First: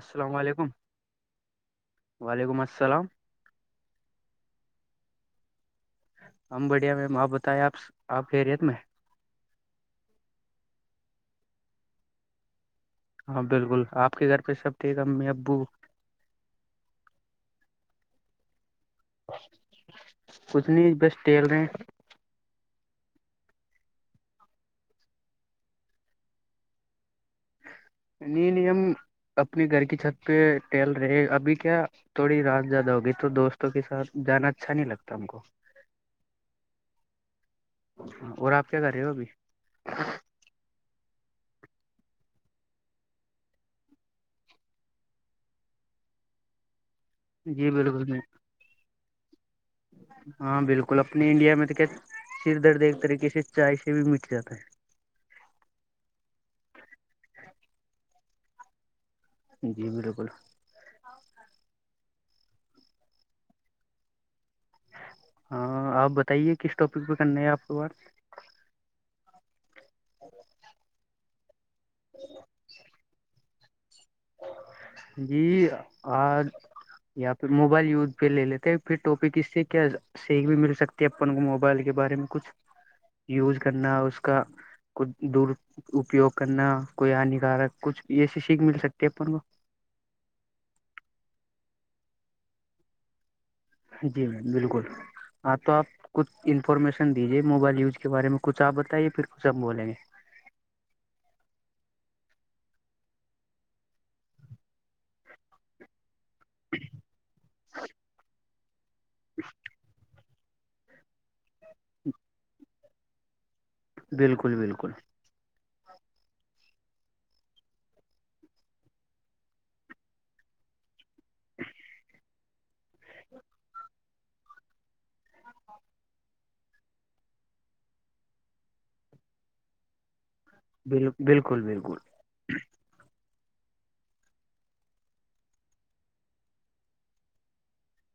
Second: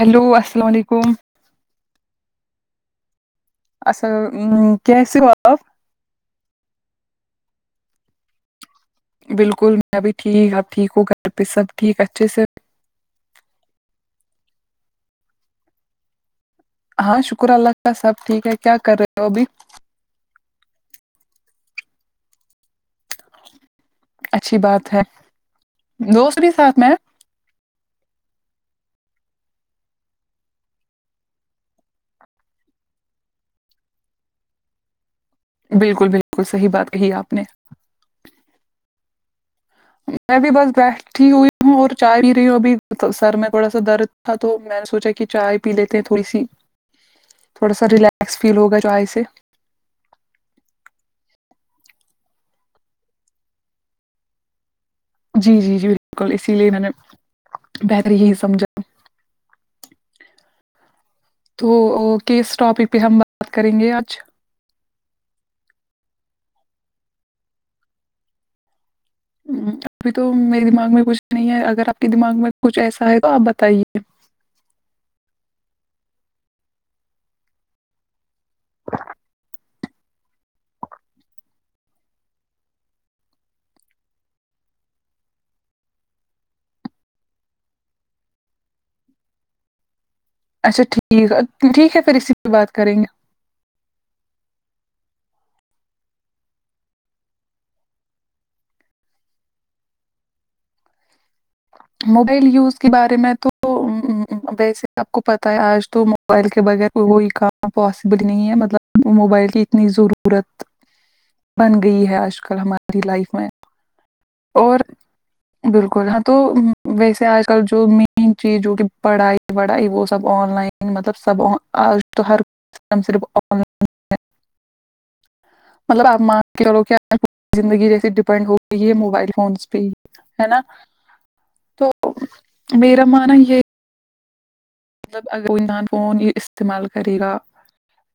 السلام علیکم وعلیکم السلام اصل مم کیسے ہو آپ ہم بڑھیا میم آپ بتائیں آپ آپ خیریت میں بالکل میں بھی ٹھیک اب ٹھیک ہوں گھر پہ سب ٹھیک اچھے سے ہاں بالکل آپ کے گھر پہ سب ٹھیک امی ابو ہاں شکر اللہ کا سب ٹھیک ہے کیا کر رہے ہو ابھی کچھ نہیں بس ٹیل رہے ہیں اچھی بات ہے دوست بھی ساتھ میں نہیں نہیں ہم اپنے گھر کی چھت پہ ٹہل رہے ابھی کیا تھوڑی رات زیادہ ہوگی تو دوستوں کے ساتھ جانا اچھا نہیں لگتا ہم کو بالکل بالکل صحیح بات کہی آپ نے اور آپ کیا کر رہے ہو ابھی میں بھی بس بیٹھی ہوئی ہوں اور چائے پی رہی ہوں ابھی سر میں تھوڑا سا درد تھا تو میں نے سوچا کہ چائے پی لیتے ہیں تھوڑی سی جی تھوڑا سا بالکل ریلیکس میم، فیل ہوگا چاۓ سے ہاں بالکل اپنے انڈیا میں تو کیا سر درد ایک طریقے سے چائے سے بھی مٹ جاتا ہے جی جی جی بالکل اسی لیے میں نے بہتر یہی سمجھا جی بالکل تو کس ٹاپک پہ ہم بات کریں گے آج ہاں آپ بتائیے کس ٹاپک پہ کرنا ہے آپ کو بات ابھی تو میرے دماغ میں کچھ نہیں ہے اگر آپ کے دماغ میں کچھ ایسا ہے تو آپ بتائیے جی اور یہاں پہ موبائل یوز پھر لے لیتے ہیں پھر ٹاپک اس سے کیا سیکھ بھی مل سکتی ہے اپن کو موبائل کے بارے میں کچھ یوز کرنا اس کا کچھ دراپیوگ کرنا کوئی ہانیکارک کچھ یہ سیکھ مل سکتی ہے اپن کو اچھا ٹھیک ہے ٹھیک ہے پھر اسی پہ بات کریں گے جی میم بالکل ہاں تو آپ کچھ انفارمیشن دیجیے موبائل یوز کے بارے میں کچھ آپ بتائیے پھر کچھ ہم بولیں گے موبائل یوز کے بارے میں تو ہ ویسے آپ کو پتا ہے آج تو موبائل کے بغیر کوئی کام پوسبل نہیں ہے مطلب موبائل کی اتنی ضرو رت بن گئی ہے آج کل ہماری لائف میں بالکل اور بالکل بالکل ہاں تو ویسے آج کل جو مین چیز جو کہ پڑھائی وڑھائی وہ سب آن لائن مطلب سب آج تو ہر کام صرف آن لائن مطلب آپ مان کے چلو کے زندگی جیسے ڈپینڈ ہوتی ہے موب موبائل فونس بھی ہے نا بالل بالکل تو بالکل میرا منا یہ مطلب اگر موبائل فون یہ استعمال کرے گا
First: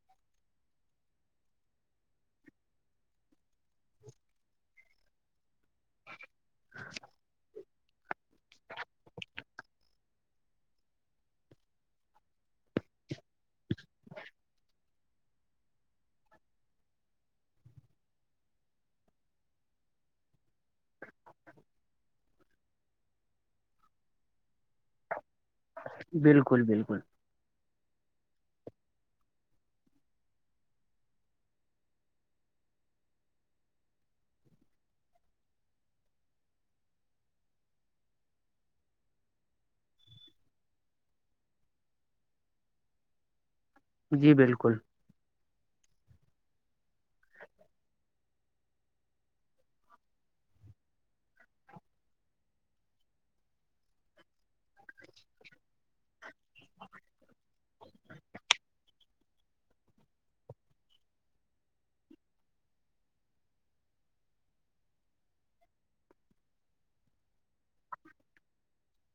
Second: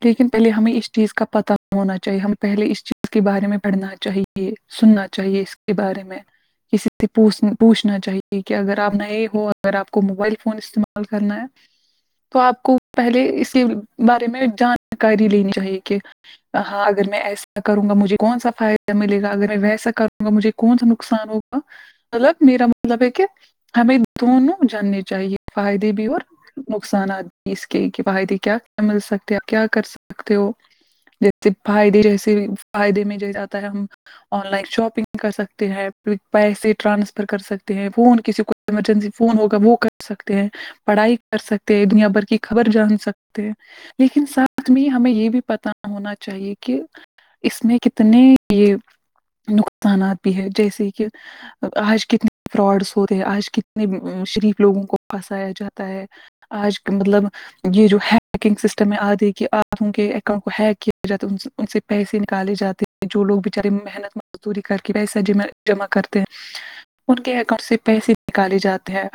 لیکن پہلے ہمیں اس چیز کا پتا ہونا چاہیے ہمیں پہلے اس چیز کے بارے میں پڑھنا چاہیے یہ سننا چاہیے اس بارے میں کسی سے پوچھ پوچھنا چاہیے کہ اگر آپ نئے ہو اگر آپ کو موبائل فون استعمال کرنا ہے تو آپ کو پہلے اسی بارے میں جانکاری لینی چاہیے کہ ہاں اگر میں ایسا کروں گا مجھے کون سا فائدہ ملے گا اگر میں ویسا کروں گا مجھے کونسا نقصان ہوگا مطلب میرا مطلب ہے کہ ہمیں دونوں جاننے چاہیے فائدے بھی اور بالکل بالکل نقصانات اس کے فائدے کیا مل سکتے ہو کیا کر سکتے ہو [unintelligible] آن لائن شاپنگ کر سکتے ہیں پیسے ٹرانسفر کر سکتے ہیں فون کسی کو ایمرجنسی فون ہوگا وہ کر سکتے ہیں پڑھائی کر سکتے ہیں دنیا بھر کی خبر جان سکتے لیکن جی ساتھ بالکل میں ہمیں یہ بھی پتہ ہونا چاہیے کہ اس میں کتنے یہ نقصانات بھی ہے جیسے کہ آج کتنے فراڈس ہوتے ہیں آج کتنے شریف لوگوں کو پھنسایا جاتا ہے آج کا مطلب یہ جو ہیکنگ سسٹم ہے آدی کہ آپوں کے اکاؤنٹ کو ہیک کیا جاتا ان سے پیسے نکالے جاتے جو لوگ بچارے محنت مزدوری کر کے پیسہ جمع کرتے ہیں ان کے اکاؤنٹ سے پیسے نکالے جاتے ہیں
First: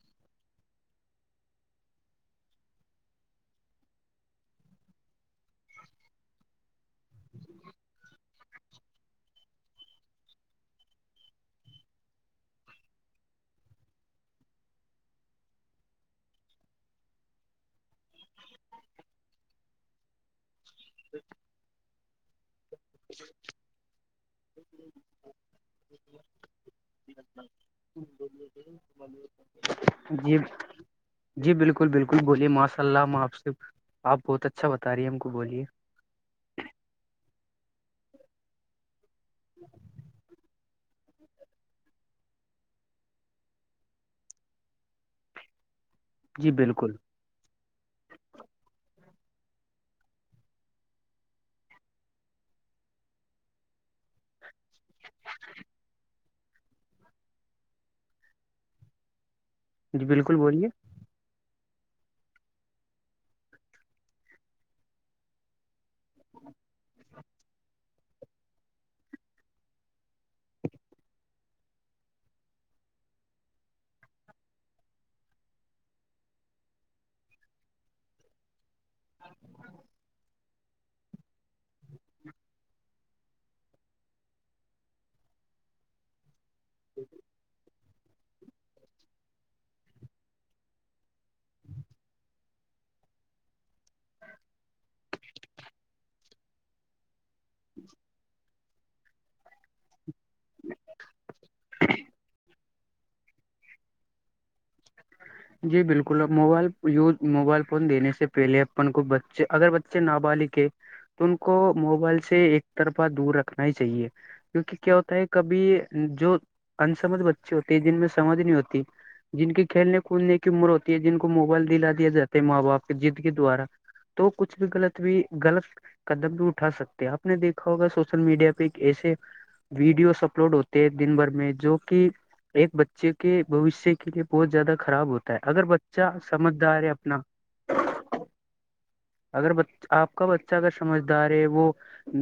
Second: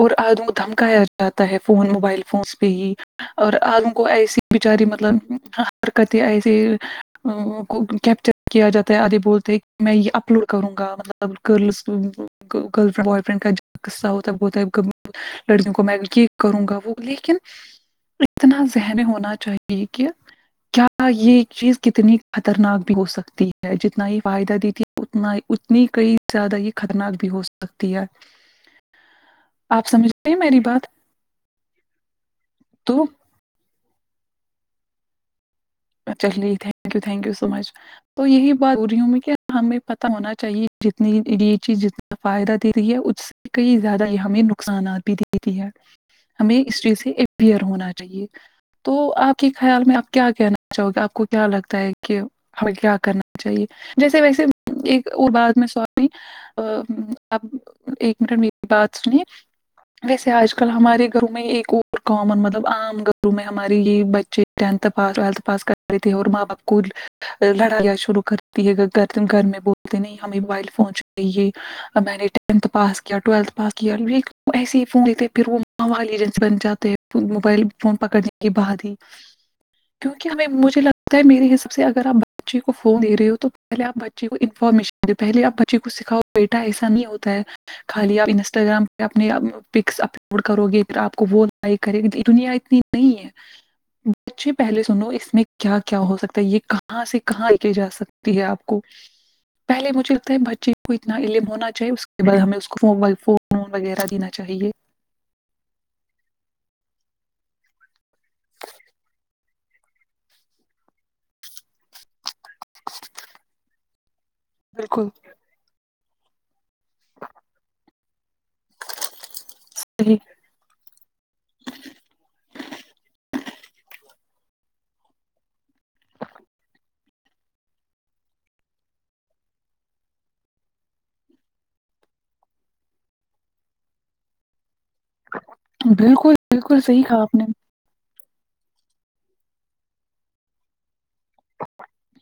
اور آدھو کو دھمکایا جتا ہے فون موبائل فونس پہ ہی اور عالم کو ایسی بچاری مطلب حرکت ایسی کو کیپچر کیا جاتا ہے آدھے بولتے میں یہ اپلوڈ کروں گا مطلب کرلس گرل فنڈ بوائے فرینڈ کا جو قصہ ہوتا ہے بتا لڑکیوں کو م کہ کروں گا وہ لیکن اتنا ذہن ہونا چاہیے کہ کیا یہ چیز کتنی خطرناک بھی ہو سکتی ہے جتنا ہی فائدہ دیتی ہے اتنا اتنی کئی زیادہ یہ خطرناک بھی ہو سکتی ہے آپ سمجھتے ہیں جی میری بات جی بالکل بالکل بولیے ماشاء اللہ تو ہم آپ سے آپ بہت اچھا بتا رہی ہے ہم کو بولیے چلیے thank you thank you so much تو یہی بات ہو رہی ہوں میں کہ ہمیں پتا ہونا چاہیے جتنی یہ چیز جتنا فائدہ دے رہی ہے اس سے کئی زیادہ یہ ہمیں نقصانات بھی دیتی ہے جی ہمیں اس بالکل چیز سے اپپیر ہونا چاہیے تو آپ کے خیال میں آپ کیا کہنا اچھا ہوتا گ آپ کو کیا لگتا ہے کہ ہمیں کیا کرنا چاہیے جیسے ویسے ایک اور بات میں سی ا اب ایک منٹ میری بات سنی جی ویسے بالکل آج بولیے کل ہمارے گھروں میں ایک اور اور کامن مطلب عام گھروں میں ہماری یہ بچے ٹینتھ پاس ٹویلتھ پاس کر تے اور ماں باپ کو لڑائی شروع کر ختم کرنے بولتے نہیں ہمیں موبائل فون چاہیے یہ میں نے ٹینتھ پاس کیا ٹویلتھ پاس کیا یہ ایسے ہی فون تھے پھر وہ اں والی ایجنسی بن جاتے ہے موبائل فون پکڑنے کے بعد ہی کیونکہ ہمیں مجھے لگتا ہے میرے حساب سے اگر آپ بچے کو فون دے رہے ہو تو پہلے آپ بچے کو انفارمیشن پہلے آپ بچے کو سکھاؤ بیٹا ایسا نہیں ہوتا ہے خالی آپ انسٹاگرام پہ اپنے پکس اپلوڈ کرو گے پھر آپ کو وہ لائک کرے گی دنیا اتنی [unintelligible] پہلے سنو اس میں کیا کیا ہو سکتا ہے یہ کہاں سے کہاں لے کے جا سکتی ہے آپ پہلے مجھے لگتا ہے بچے کو اتنا علم ہونا چاہے اس کے بعد ہم اس کو موبائل فون وغیرہ دینا چاہیے جی بالکل موبائل یوز موبائل فون دینے سے پہلے اپن کو بچے اگر بچے نا بالغ ہے تو ان کو موبائل سے ایک طرفہ دور رکھنا ہی چاہیے کیونکہ کیا بالکل ہوتا ہے کب بھی جو ان سمجھ بچے ہوتے ہیں جن میں سمجھ نہیں ہوتی جن کے کھیلنے صحیح کودنے کی کی عمر ہوتی ہے جن کو موبائل دلا دیا جاتا ہے ماں باپ کی جد کے دوارا تو کچھ بھی غلط بھی غلط قدم بھی اٹھا سکتے آپ نے دیکھا ہوگا سوشل میڈیا پہ ایک ایسے ویڈیوز اپلوڈ ہوتے ہیں دن بھر میں جو کہ ایک بچے کے بھوش کے لیے بہت زیادہ خراب ہوتا ہے اگر بچہ بالکل بالکل سمجھدار ہے صحیح اپنا کہا آپ نے اگر بچ آپ کا بچہ اگر سمجھدار ہے وہ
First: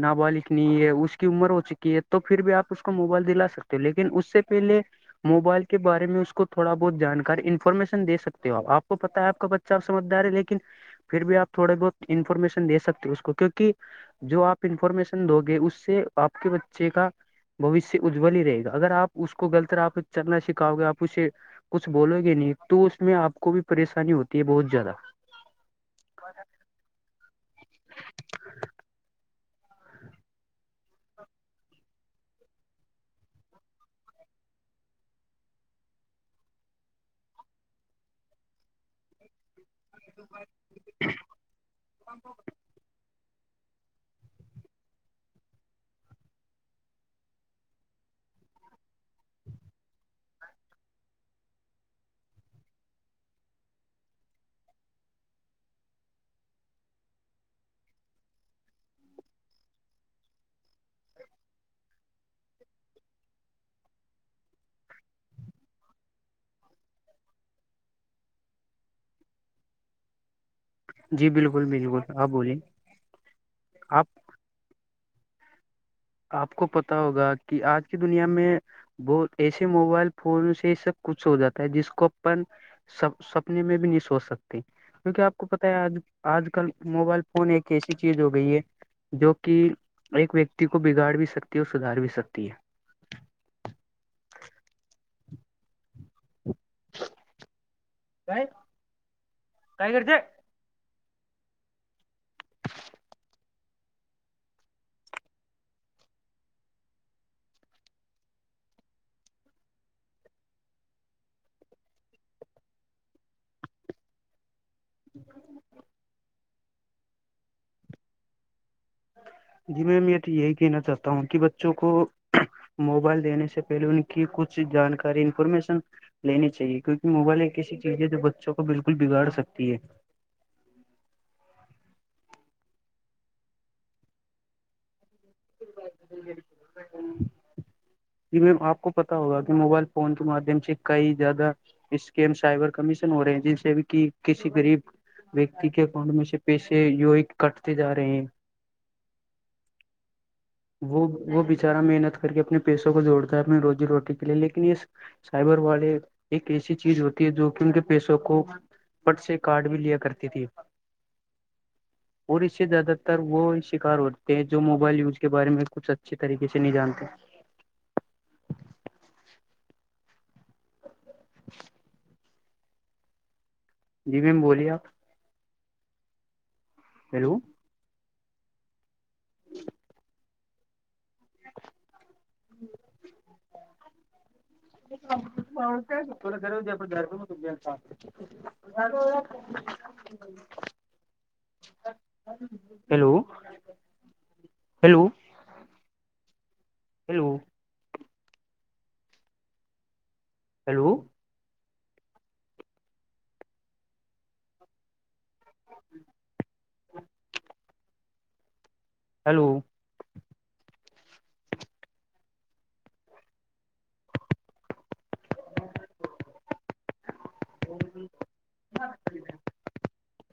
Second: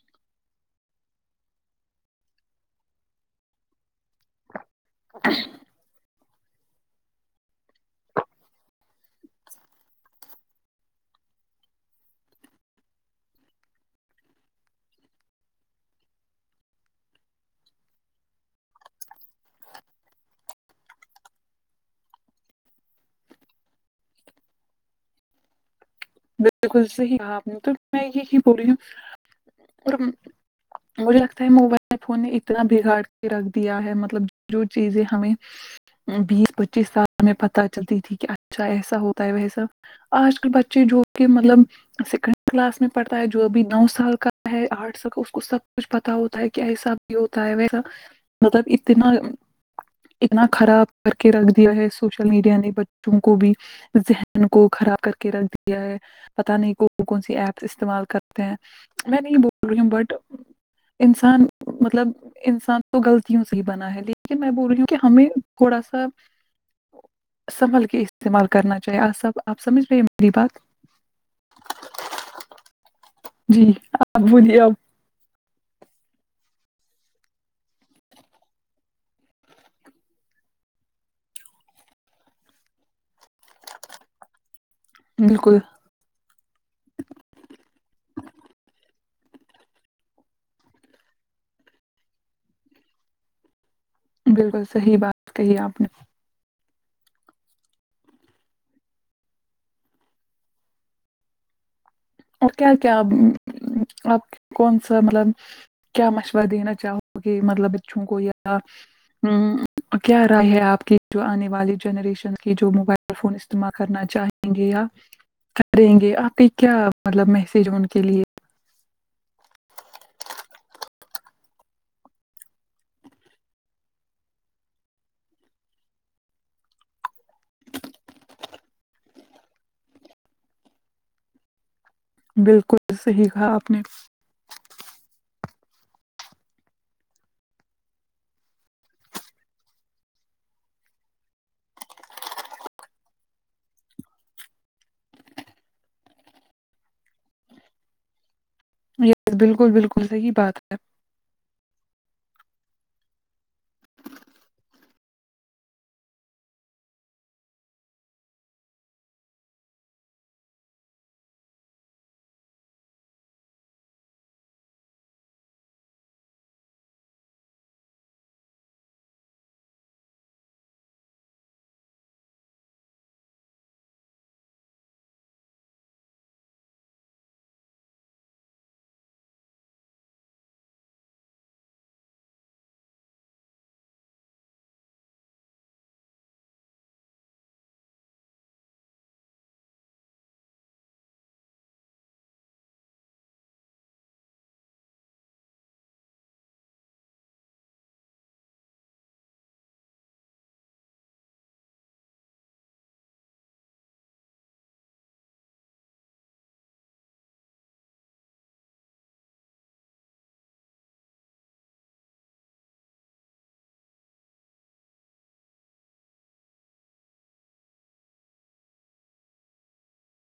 نابالغ نہیں ہے اس کی عمر ہو چکی ہے تو پھر بھی آپ اس کو موبائل دلا سکتے ہو لیکن اس سے پہلے موبائل کے بارے میں اس کو تھوڑا بہت جانکاری انفارمیشن دے سکتے ہو آپ کو پتا ہے آپ کا بچہ اب سمجھدار ہے لیکن پھر بھی آپ تھوڑے بہت انفارمیشنے سکتے اس کو کیونکہ جو آپ انفارمیشن دو گے اس سے آپ کے بچے کا بوشیہ اجول ہی رہے گا اگر اپ اس کو غلط رح پے سے چلنا سکھاؤ گے آپ اسے کچھ بولو گے نہیں تو اس میں آپ کو بھی پریشانی ہوتی ہے بہت جیادہ بالکل صحی حکہا آپ نے تو میں یہ ہی بول رہی ہوں اور مجھے لگتا ہے موبائل فون نے اتنا بگاڑ کے رکھ دیا ہے مطلب جو چیزیں ہمیں بیس پچیس سال میں پتہ چلتی تھی کہ اچھا ایسا ہوتا ہے ویسا آج کل بچے جو کہ مطلب سیکنڈ کلاس میں پڑھتا ہے جو ابھی نو سال کا ہے آٹھ سا کا اس کو سب کچھ پتا ہوتا ہے کہ ایسا بھی ہوتا ہے ویسا مطلب اتنا اتنا خراب کے رکھ دیا ہے سوشل میڈیا نے بچوں کو بھی ذہن کو خراب کر کے رکھ دیا ہے پتا نہیں کون کون سی ایپس استعمال کرتے ہیں میں نہیں بول رہی ہوں بٹ انسان مطلب انسان تو غلطیوں سے ہی بنا ہے لیکن میں بول رہی ہوں کہ ہمیں تھوڑا سا سنبھل کے استعمال کرنا چاہیے آ سب آپ سمجھ رہے ہیں میری بات جی بالکل بالکل آپ بولیے جی آپ بولیے اب آپ کو پتا ہوگا کہ آج کی دنیا میں وہ ایسے موبائل فون سے سب کچھ ہو جاتا ہے جس کو اپن سا سپنے میں بھی نہیں سوچ سکتی کیونکہ آپ کو بالکل پتاہ ہے آج آج کل موبائل فون ایک ایسی چیز ہو گئی ہے جو کہ ایک ویک دے کو بگاڑ بھی سکتی ہے اور سدھار بھی سکتی ہے بالکل صحیح بات کہی آپ نے ا باے کائی کرتے اور کیا کیا آپ کون سا مطلب کیا مشورہ دینا چاہو گے مطلب بچوں کو یا ہمم کیا رائے ہے آپ کی جو آنے والی جنریشن کی جو موبائل ایئر فون استعمال کرنا چاہیں گے یا کریں گے آپ کے کیا مطلب میسج ہے ان کے لیے جی میںم یہ تو یہی کہنا چاہتا ہوں کہ بچوں کو موبائل دینے سے پہلے ان کی کچھ جانکاری انفارمیشن لینی چاہیے کیونکہ موبائل ایک ایسی چیز ہے جو بچوں کو بالکل بگاڑ سکتی ہے بالکل صحیح کہا آپ نے ہے جی میم آپ کو پتا ہوگا کہ موبائل فون کے مادھیم سے کئی زیادہ اسکیم سائبر کمیشن ہو رہے ہیں جن سے بھی کہ کسی غریب ویکتی کے اکاؤنٹ میں سے پیسے یوی کاٹتے جا رہے ہیں بالکل بالکل صحیح بات ہے وہ وہ بچارا محنت کر کے اپنے پیسوں کو جوڑتا ہے اپنی روزی روٹی کے لیے لیکن اس سائبر والے ایک ایسی چیز ہوتی ہے جو کہ ان کے پیسوں کو پٹ سے کارڈ بھی لیا کرتی تھی اور اس سے زیادہ تر وہ شکار ہوتے ہیں جو موبائل یوز کے بارے میں کچھ اچھے طریقے سے نہیں جانتے جی میم بولیے آپ hello [unintelligible] [unintelligible] [unintelligible] hello hello hello hello hello [unintelligible]